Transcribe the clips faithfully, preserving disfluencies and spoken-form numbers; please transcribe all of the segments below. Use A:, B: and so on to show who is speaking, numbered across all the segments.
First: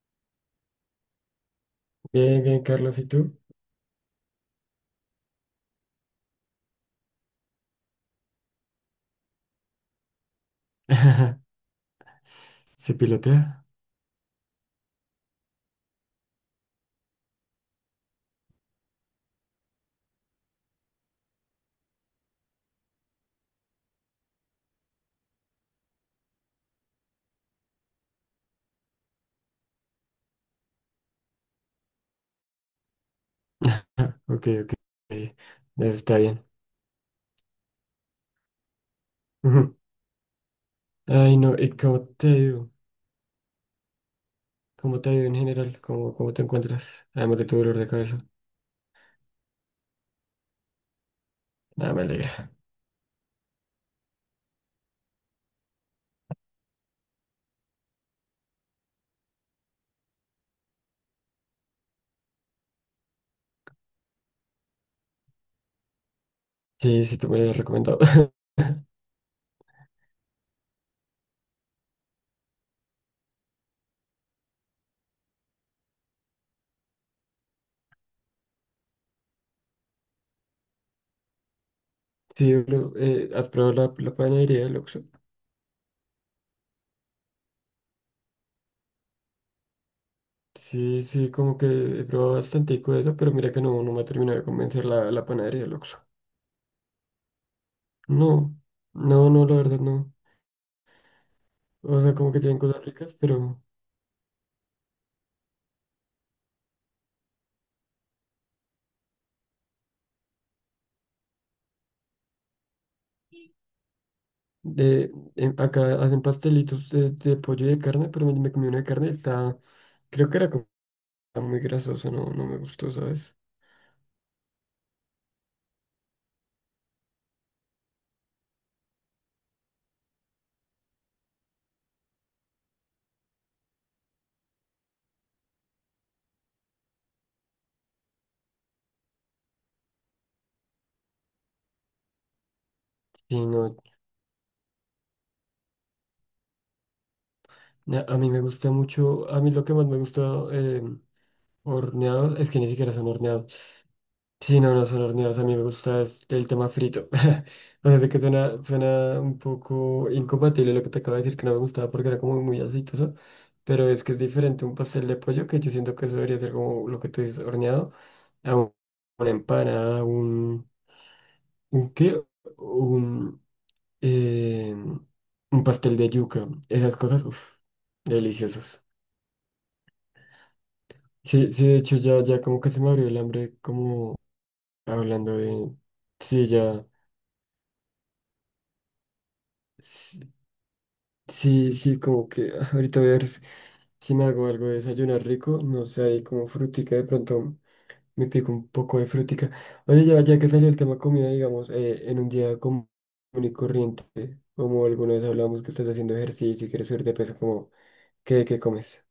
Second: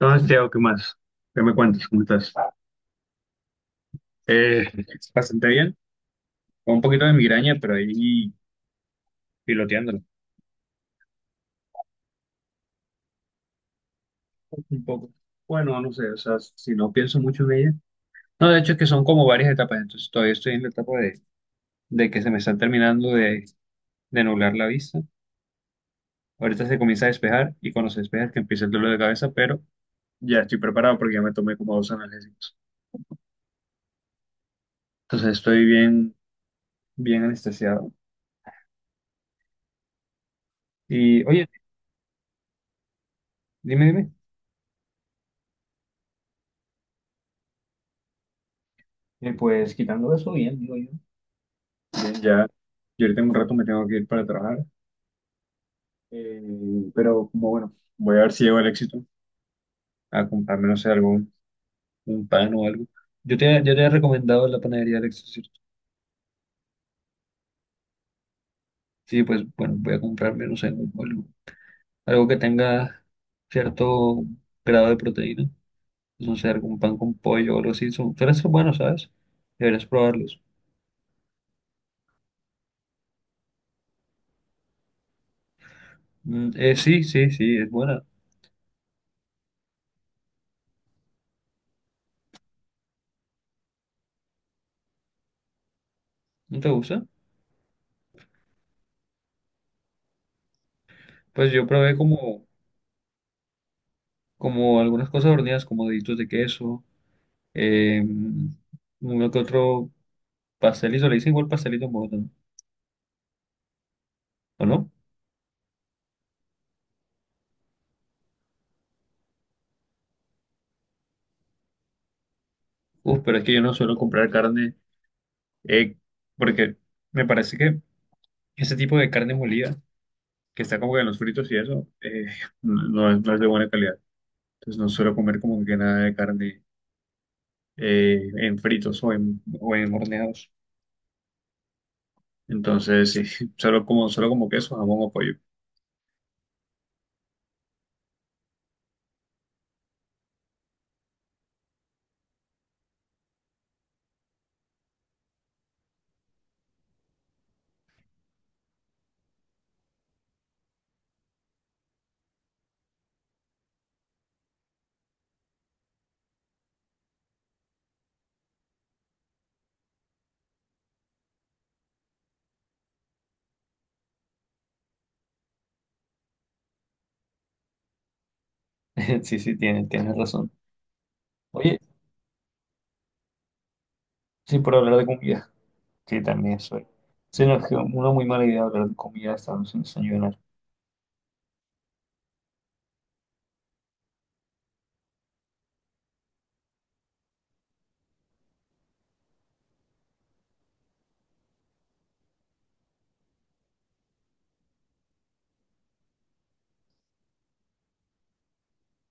A: Entonces, Diego, ¿qué más? ¿Qué me cuentas? ¿Cómo estás?
B: Bien, bien, Carlos, ¿y tú?
A: Eh, bastante bien, con un poquito de migraña, pero ahí piloteándolo.
B: ¿Se pilotea?
A: Un poco. Bueno, no sé, o sea, si no pienso mucho en ella. No, de hecho es que son como varias etapas, entonces todavía estoy en la etapa de, de que se me está terminando de, de nublar la vista. Ahorita se comienza a despejar y cuando se despeja es que empieza el dolor de cabeza, pero ya estoy preparado porque ya me tomé como dos analgésicos.
B: Ok, ok.
A: Entonces estoy
B: Eso
A: bien,
B: está bien.
A: bien anestesiado.
B: Ujú.
A: Y
B: Ay,
A: oye,
B: no, ¿y cómo te ha ido?
A: dime, dime.
B: ¿Cómo te ha ido en general? ¿Cómo, cómo te encuentras? Además de tu dolor de cabeza.
A: Eh, pues quitando eso, bien, digo yo.
B: Nada, me
A: Bien, ya.
B: alegra.
A: Yo ahorita en un rato me tengo que ir para trabajar, eh, pero como bueno, voy a ver si llego al éxito a comprarme, no sé, algún un pan o algo. Yo te, yo te he recomendado la panadería del éxito, ¿cierto?
B: Sí, sí, te me lo habías recomendado.
A: Sí, pues bueno, voy a comprarme, no sé, algo, algo que tenga cierto grado de proteína, pues, no sé, algún pan con pollo o algo así. Son, suelen ser buenos, ¿sabes? Deberías probarlos.
B: Sí, bro, eh, ¿has probado la, la panadería del Oxxo?
A: Mm, eh, sí, sí, sí, es buena.
B: Sí, sí, como que he probado bastante de eso, pero mira que no, no me ha terminado de convencer la, la panadería del Oxxo.
A: ¿No te gusta?
B: No, no, no, la verdad no.
A: Pues yo probé
B: O sea, como que
A: como,
B: tienen cosas ricas, pero...
A: como algunas cosas horneadas, como deditos de queso. Eh, uno que otro pastelito, le dicen igual pastelito en Bogotá, ¿o no?
B: De, em, acá hacen pastelitos de, de pollo y de carne, pero me, me comí una de carne y estaba, creo que era como muy grasosa, no, no me gustó,
A: Uf,
B: ¿sabes?
A: pero es que yo no suelo comprar carne, eh, porque me parece que ese tipo de carne molida, que está como que en los fritos y eso, eh, no, no es, no es de buena calidad. Entonces no suelo comer como que nada de carne eh, en fritos o en, o en horneados. Entonces
B: Sí,
A: sí,
B: no,
A: solo como, solo como queso, jamón o pollo.
B: na- a mí me gusta mucho, a mí lo que más me gusta eh, horneados, es que ni siquiera son horneados. Sí, no, no son horneados. A mí me gusta es el tema frito. O sea, sé si que suena, suena un poco incompatible lo que te acabo de decir, que no me gustaba porque era como muy aceitoso. Pero es que es diferente un pastel de pollo, que yo siento que eso debería ser como lo que tú dices, horneado, a un- una empanada, un, un qué, un, eh, un pastel de yuca. Esas cosas, uff, deliciosos.
A: Sí, sí, tienes, tienes razón.
B: Sí, sí, de
A: Oye,
B: hecho ya, ya como que se me abrió el hambre, como
A: sí, por hablar de
B: hablando
A: comida,
B: de...
A: que
B: Sí,
A: también
B: ya.
A: soy. Se nos quedó una muy mala idea hablar de comida estando sin desayunar.
B: Sí, sí, como que ah, ahorita voy a ver si me hago algo de desayunar rico, no sé, ahí como frutica, de pronto me pico un poco de frutica. Oye, ya, ya que salió el tema comida, digamos, eh, en un día común y corriente, como alguna vez hablamos que estás haciendo ejercicio y quieres subir de peso, como, ¿qué, qué comes?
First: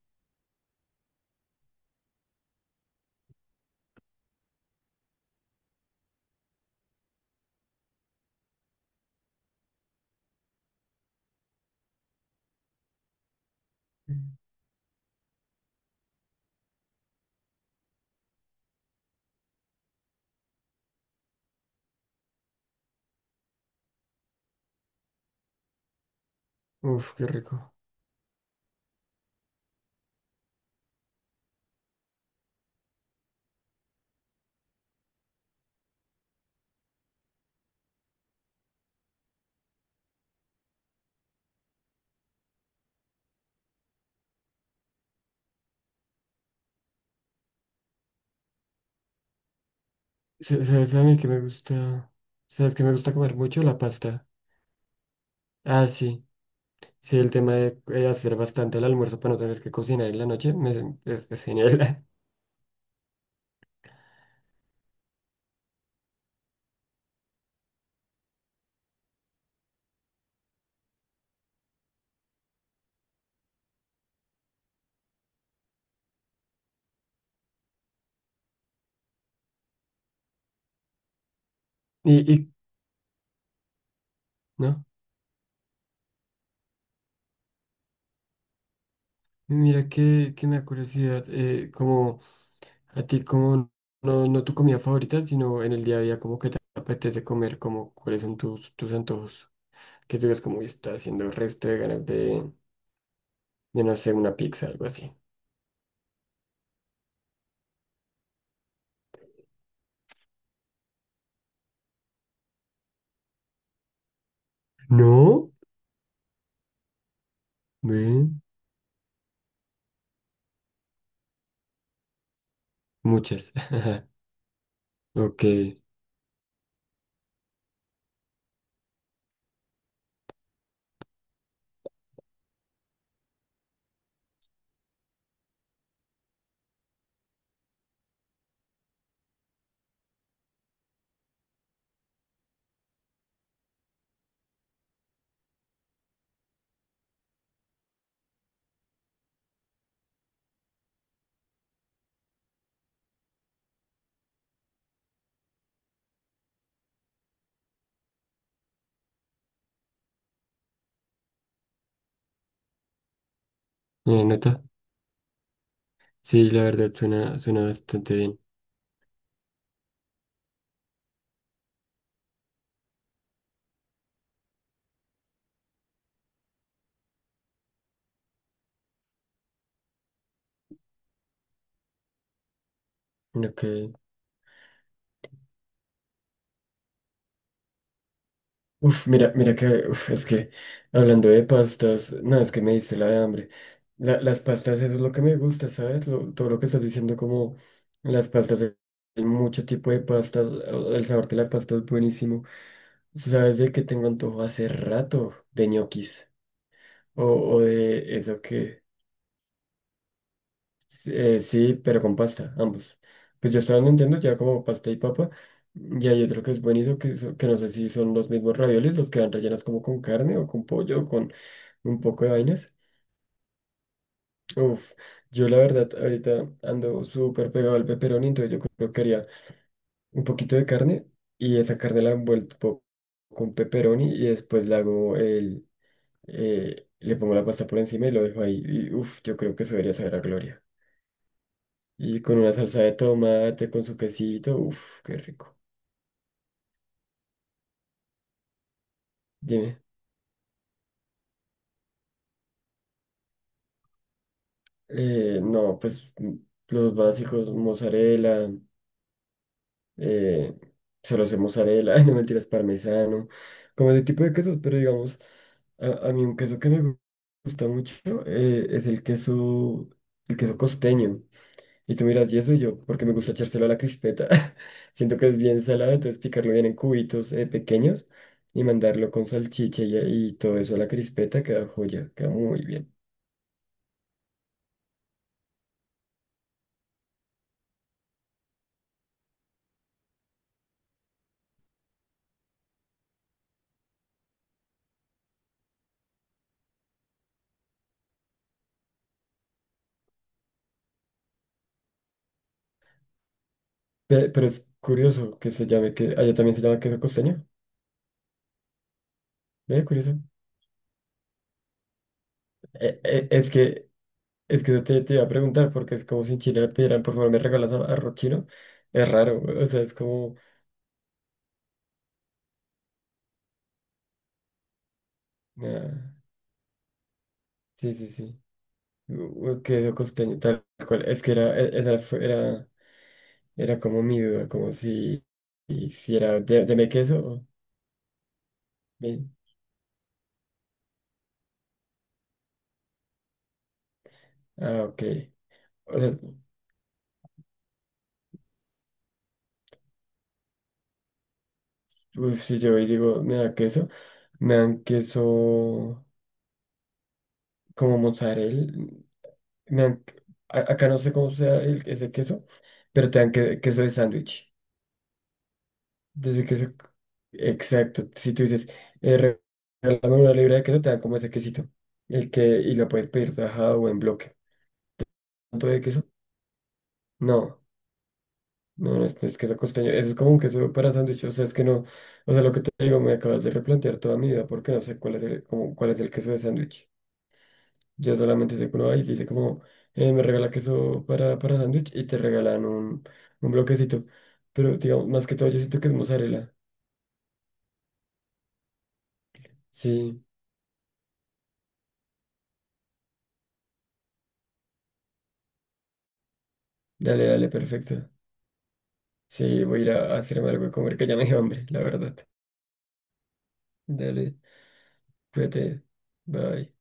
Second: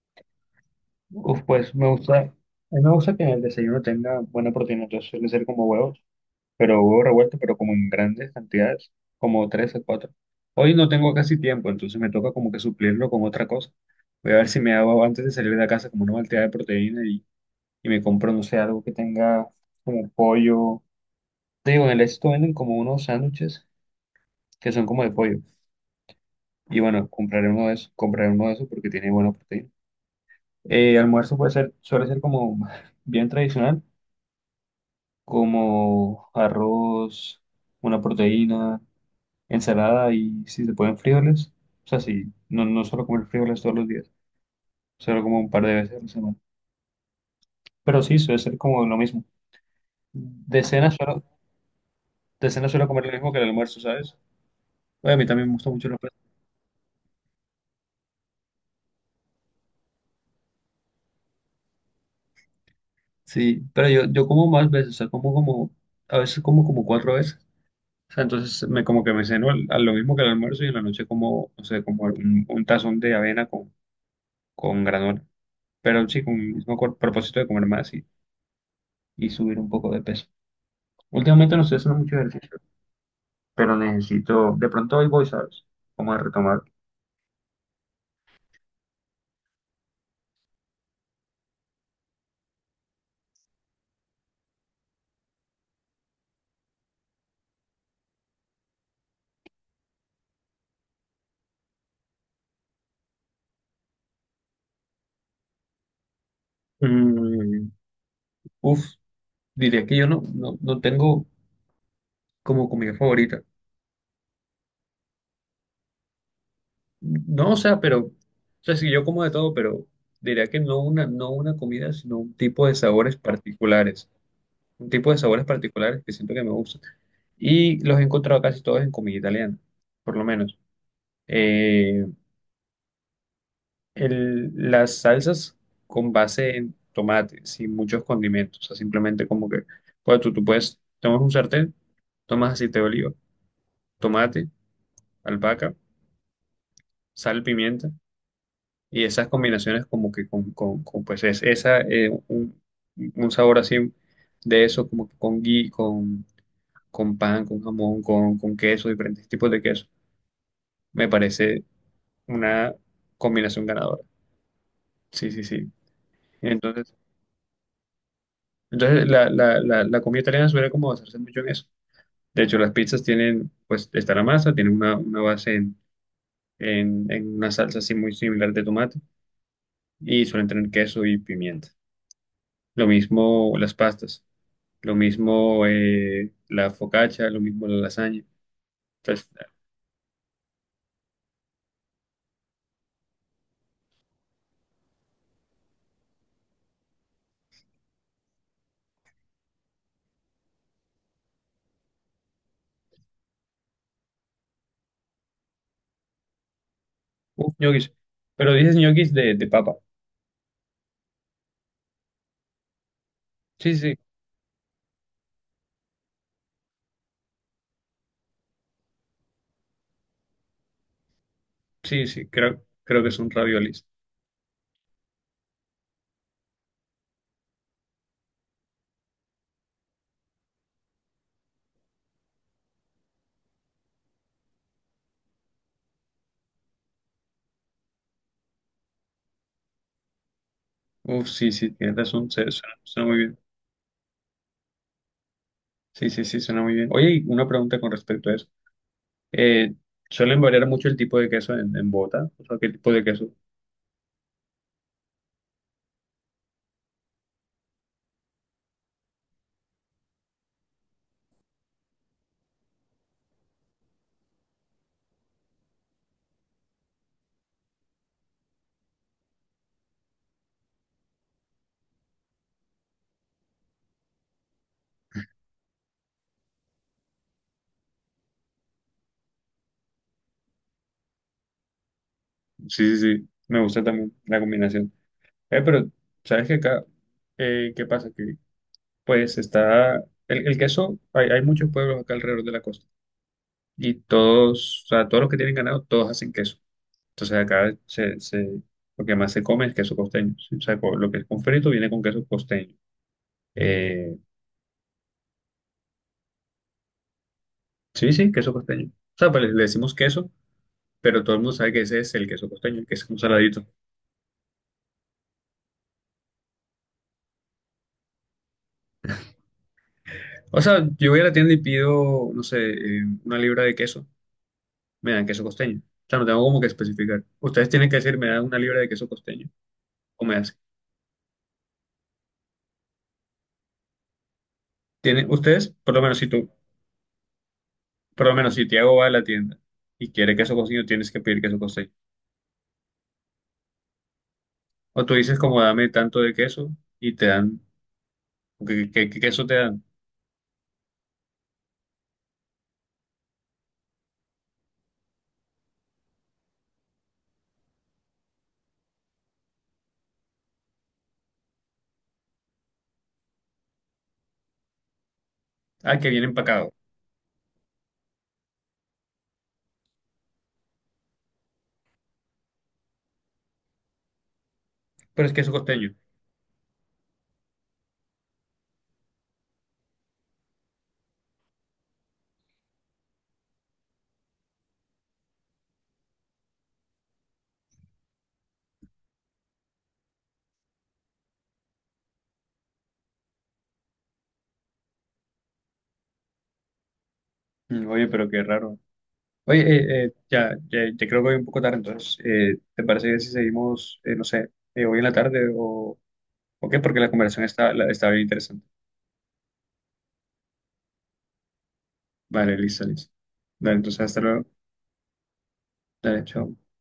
A: Uf, pues me gusta, a mí me gusta que en el desayuno tenga buena proteína, entonces suele ser como huevos, pero huevos revueltos, pero como en grandes cantidades, como tres o cuatro. Hoy no tengo casi tiempo, entonces me toca como que suplirlo con otra cosa. Voy a ver si me hago antes de salir de la casa como una malteada de proteína y, y me compro, no sé, algo que tenga como pollo. Te digo, en el esto venden como unos sándwiches que son como de pollo. Y bueno,
B: Uf, qué
A: compraré uno de
B: rico.
A: esos, compraré uno de esos porque tiene buena proteína. Eh, almuerzo puede ser, suele ser como bien tradicional, como arroz, una proteína, ensalada y si se pueden frijoles. O sea, sí, no, no suelo comer frijoles todos los días, solo como un par de veces a la semana. Pero sí, suele ser como lo mismo. De
B: Sa-
A: cena
B: ¿Sabes a mí
A: suelo,
B: que me gusta?
A: de cena
B: ¿Sabes que
A: suelo
B: me
A: comer lo
B: gusta
A: mismo
B: comer
A: que el
B: mucho? La
A: almuerzo, ¿sabes?
B: pasta.
A: Bueno, a mí también me gusta mucho
B: Ah,
A: el almuerzo.
B: sí. Sí, el tema de eh, hacer bastante el almuerzo para no tener que cocinar en la noche, me, es, es genial.
A: Sí, pero yo, yo como más veces, o sea, como como, a veces como como cuatro veces. O sea, entonces me como que me ceno al- a lo mismo que el almuerzo y en la noche como, no sé, como un, un tazón de avena con, con granola. Pero sí, con el mismo cor- propósito de comer más y, y subir un poco de peso. Últimamente no estoy haciendo mucho
B: Y, y,
A: ejercicio, pero necesito, de
B: ¿no?
A: pronto hoy voy, ¿sabes? Como a retomar.
B: Mira que, que me da curiosidad, eh, como a ti, como no, no tu comida favorita, sino en el día a día, como que te apetece comer, como cuáles son tus, tus antojos, que tú ves como está haciendo el resto de ganas de, de no sé, una pizza, algo así.
A: Mm, uf, diría que yo no, no, no tengo como comida favorita.
B: No,
A: No, o sea, pero, o
B: ve,
A: sea, sí, yo como de todo, pero diría que no una, no una comida, sino un tipo de sabores
B: muchas.
A: particulares. Un tipo de
B: Ok,
A: sabores particulares que siento que me gustan. Y los he encontrado casi todos en comida italiana, por lo menos. Eh, el- las salsas con base en tomate, sin muchos condimentos, o sea, simplemente como que, pues tú, tú puedes, tomas un sartén, tomas aceite de oliva, tomate, albahaca, sal, pimienta, y esas combinaciones como que con, con, con, pues es, esa, eh, un, un sabor así de eso, como que con gui, con, con pan, con jamón, con, con queso, diferentes tipos de queso me parece una combinación ganadora.
B: ¿una nota?
A: Sí, sí, sí.
B: Sí, la verdad
A: Entonces,
B: suena, suena bastante bien.
A: entonces la, la, la, la comida italiana suele como basarse mucho en eso. De hecho, las pizzas tienen, pues, está la masa, tienen una, una base en, en, en una salsa así muy similar de tomate y suelen tener queso y pimienta. Lo mismo
B: Ok.
A: las pastas, lo mismo eh, la focaccia, lo mismo la lasaña.
B: Uf,
A: Entonces,
B: mira, mira que, uf, es que hablando de pastas, no, es que me dice la de hambre. La- las pastas, eso es lo que me gusta, ¿sabes? Lo- todo lo que estás diciendo, como las pastas, hay mucho tipo de pastas, o- el sabor de la pasta es buenísimo. ¿Sabes de qué tengo antojo hace rato? De ñoquis, o,
A: uf,
B: o
A: ñoquis.
B: de eso
A: Pero dices
B: que,
A: ñoquis de, de papa.
B: eh, sí, pero con pasta, ambos. Pues yo
A: Sí,
B: estaba
A: sí,
B: entendiendo ya como pasta y papa, y hay otro que es buenísimo, que, so- que no sé si son los mismos raviolis, los que van rellenos como con carne o con pollo o con... un
A: sí,
B: poco
A: sí,
B: de
A: creo,
B: vainas.
A: creo que son raviolis.
B: Uf, yo la verdad ahorita ando súper pegado al pepperoni, entonces yo creo que haría un poquito de carne y esa carne la envuelvo con pepperoni y después le hago el, eh, le pongo la pasta por encima y lo dejo ahí. Y uf, yo creo que eso debería saber a gloria.
A: Uf, sí, sí, tienes
B: Y
A: razón,
B: con
A: se-
B: una
A: suena,
B: salsa de
A: suena muy bien.
B: tomate, con su quesito, uf, qué rico.
A: Sí, sí, sí, suena muy bien. Oye, y una pregunta con respecto a eso. Eh,
B: Dime.
A: ¿suelen variar mucho el tipo de queso en, en Bogotá? O sea, ¿qué tipo de queso?
B: Eh, no, pues mm, los básicos, mozzarella. Eh, solo sé mozzarella, no mentiras, parmesano, como ese tipo de quesos, pero digamos, a, a mí un queso que me gu- gusta mucho eh, es el queso, el queso costeño. Y tú miras, y eso y yo, porque me gusta echárselo a la crispeta. Siento que es bien salado, entonces picarlo bien en cubitos eh, pequeños y mandarlo con salchicha y, y todo eso a la crispeta queda joya, queda muy bien.
A: Sí, sí, sí, me gusta también la combinación. Eh, pero, ¿sabes qué acá? Eh, ¿qué pasa? Que, pues, está... El, el queso, hay, hay muchos pueblos acá alrededor de la costa. Y todos, o sea, todos los que tienen ganado, todos hacen queso. Entonces acá se, se, lo que más se come es queso costeño. ¿Sí? O sea, co- lo que es con frito viene con queso costeño. Eh,
B: Pe- pero es curioso que se llame, que allá también se llama queso costeño.
A: Sí, sí, queso costeño. O sea, pues le le
B: Ve,
A: decimos
B: curioso.
A: queso, pero todo el mundo sabe que ese es el queso costeño, que
B: Eh,
A: es un
B: eh, es
A: saladito.
B: que Es que eso te, te iba a preguntar, porque es como si en Chile le pidieran, por favor, me regalas ar- arroz chino. Es raro, o sea, es como.
A: O sea, yo voy a la tienda y pido, no sé, eh, una libra de queso, me dan queso costeño. O
B: Ah,
A: sea, no tengo como que especificar. Ustedes tienen
B: sí,
A: que
B: sí,
A: decir, me
B: sí.
A: dan una libra de queso costeño,
B: u- u- Queso
A: o me
B: costeño,
A: hacen.
B: tal cual. Es que era, e- esa fue- era, era como mi duda, como si,
A: Tienen, ustedes,
B: y
A: por lo
B: si
A: menos si
B: era,
A: tú,
B: de, deme queso o.
A: por lo menos si Tiago va a la
B: de-
A: tienda y quiere queso costeño, tienes que pedir queso costeño.
B: ah, ok.
A: O tú dices, como dame
B: O sea,
A: tanto de queso y te dan, ¿qué, qué- qué queso te dan?
B: uf, si yo hoy digo, me da queso, me dan queso como mozzarella. Me dan, a- acá no sé cómo sea el, ese queso, pero te dan que- queso de sándwich.
A: Ah, que viene
B: Desde que
A: empacado,
B: se- Exacto. Si tú dices, eh, re- regálame una libra de queso, te dan como ese quesito. El que... Y lo puedes pedir tajado o en bloque.
A: pero es queso
B: ¿Cuánto de
A: costeño.
B: queso? No. No, no es, no es queso costeño. Eso es como un queso para sándwich. O sea, es que no. O sea, lo que te digo, me acabas de replantear toda mi vida porque no sé cuál es el, como, cuál es el queso de sándwich. Yo solamente sé que uno va y dice como, eh, me regala queso para, para sándwich y te regalan un, un bloquecito. Pero digamos, más que todo, yo siento que es mozzarella.
A: Mm, oye, pero qué raro. Oye, eh, eh,
B: Sí.
A: ya, ya, ya creo que voy un poco tarde, entonces, eh, ¿te parece bien si seguimos, eh, no sé, eh, hoy en la tarde o, o qué? Porque la
B: Dale,
A: conversación
B: dale,
A: está, la- está
B: perfecto.
A: bien interesante.
B: Sí, voy a ir a hacerme algo de comer, que ya me dio hambre, la verdad.
A: Vale, listo, listo. Dale, entonces, hasta
B: Dale,
A: luego.
B: cuídate.
A: Dale, chao.
B: Bye.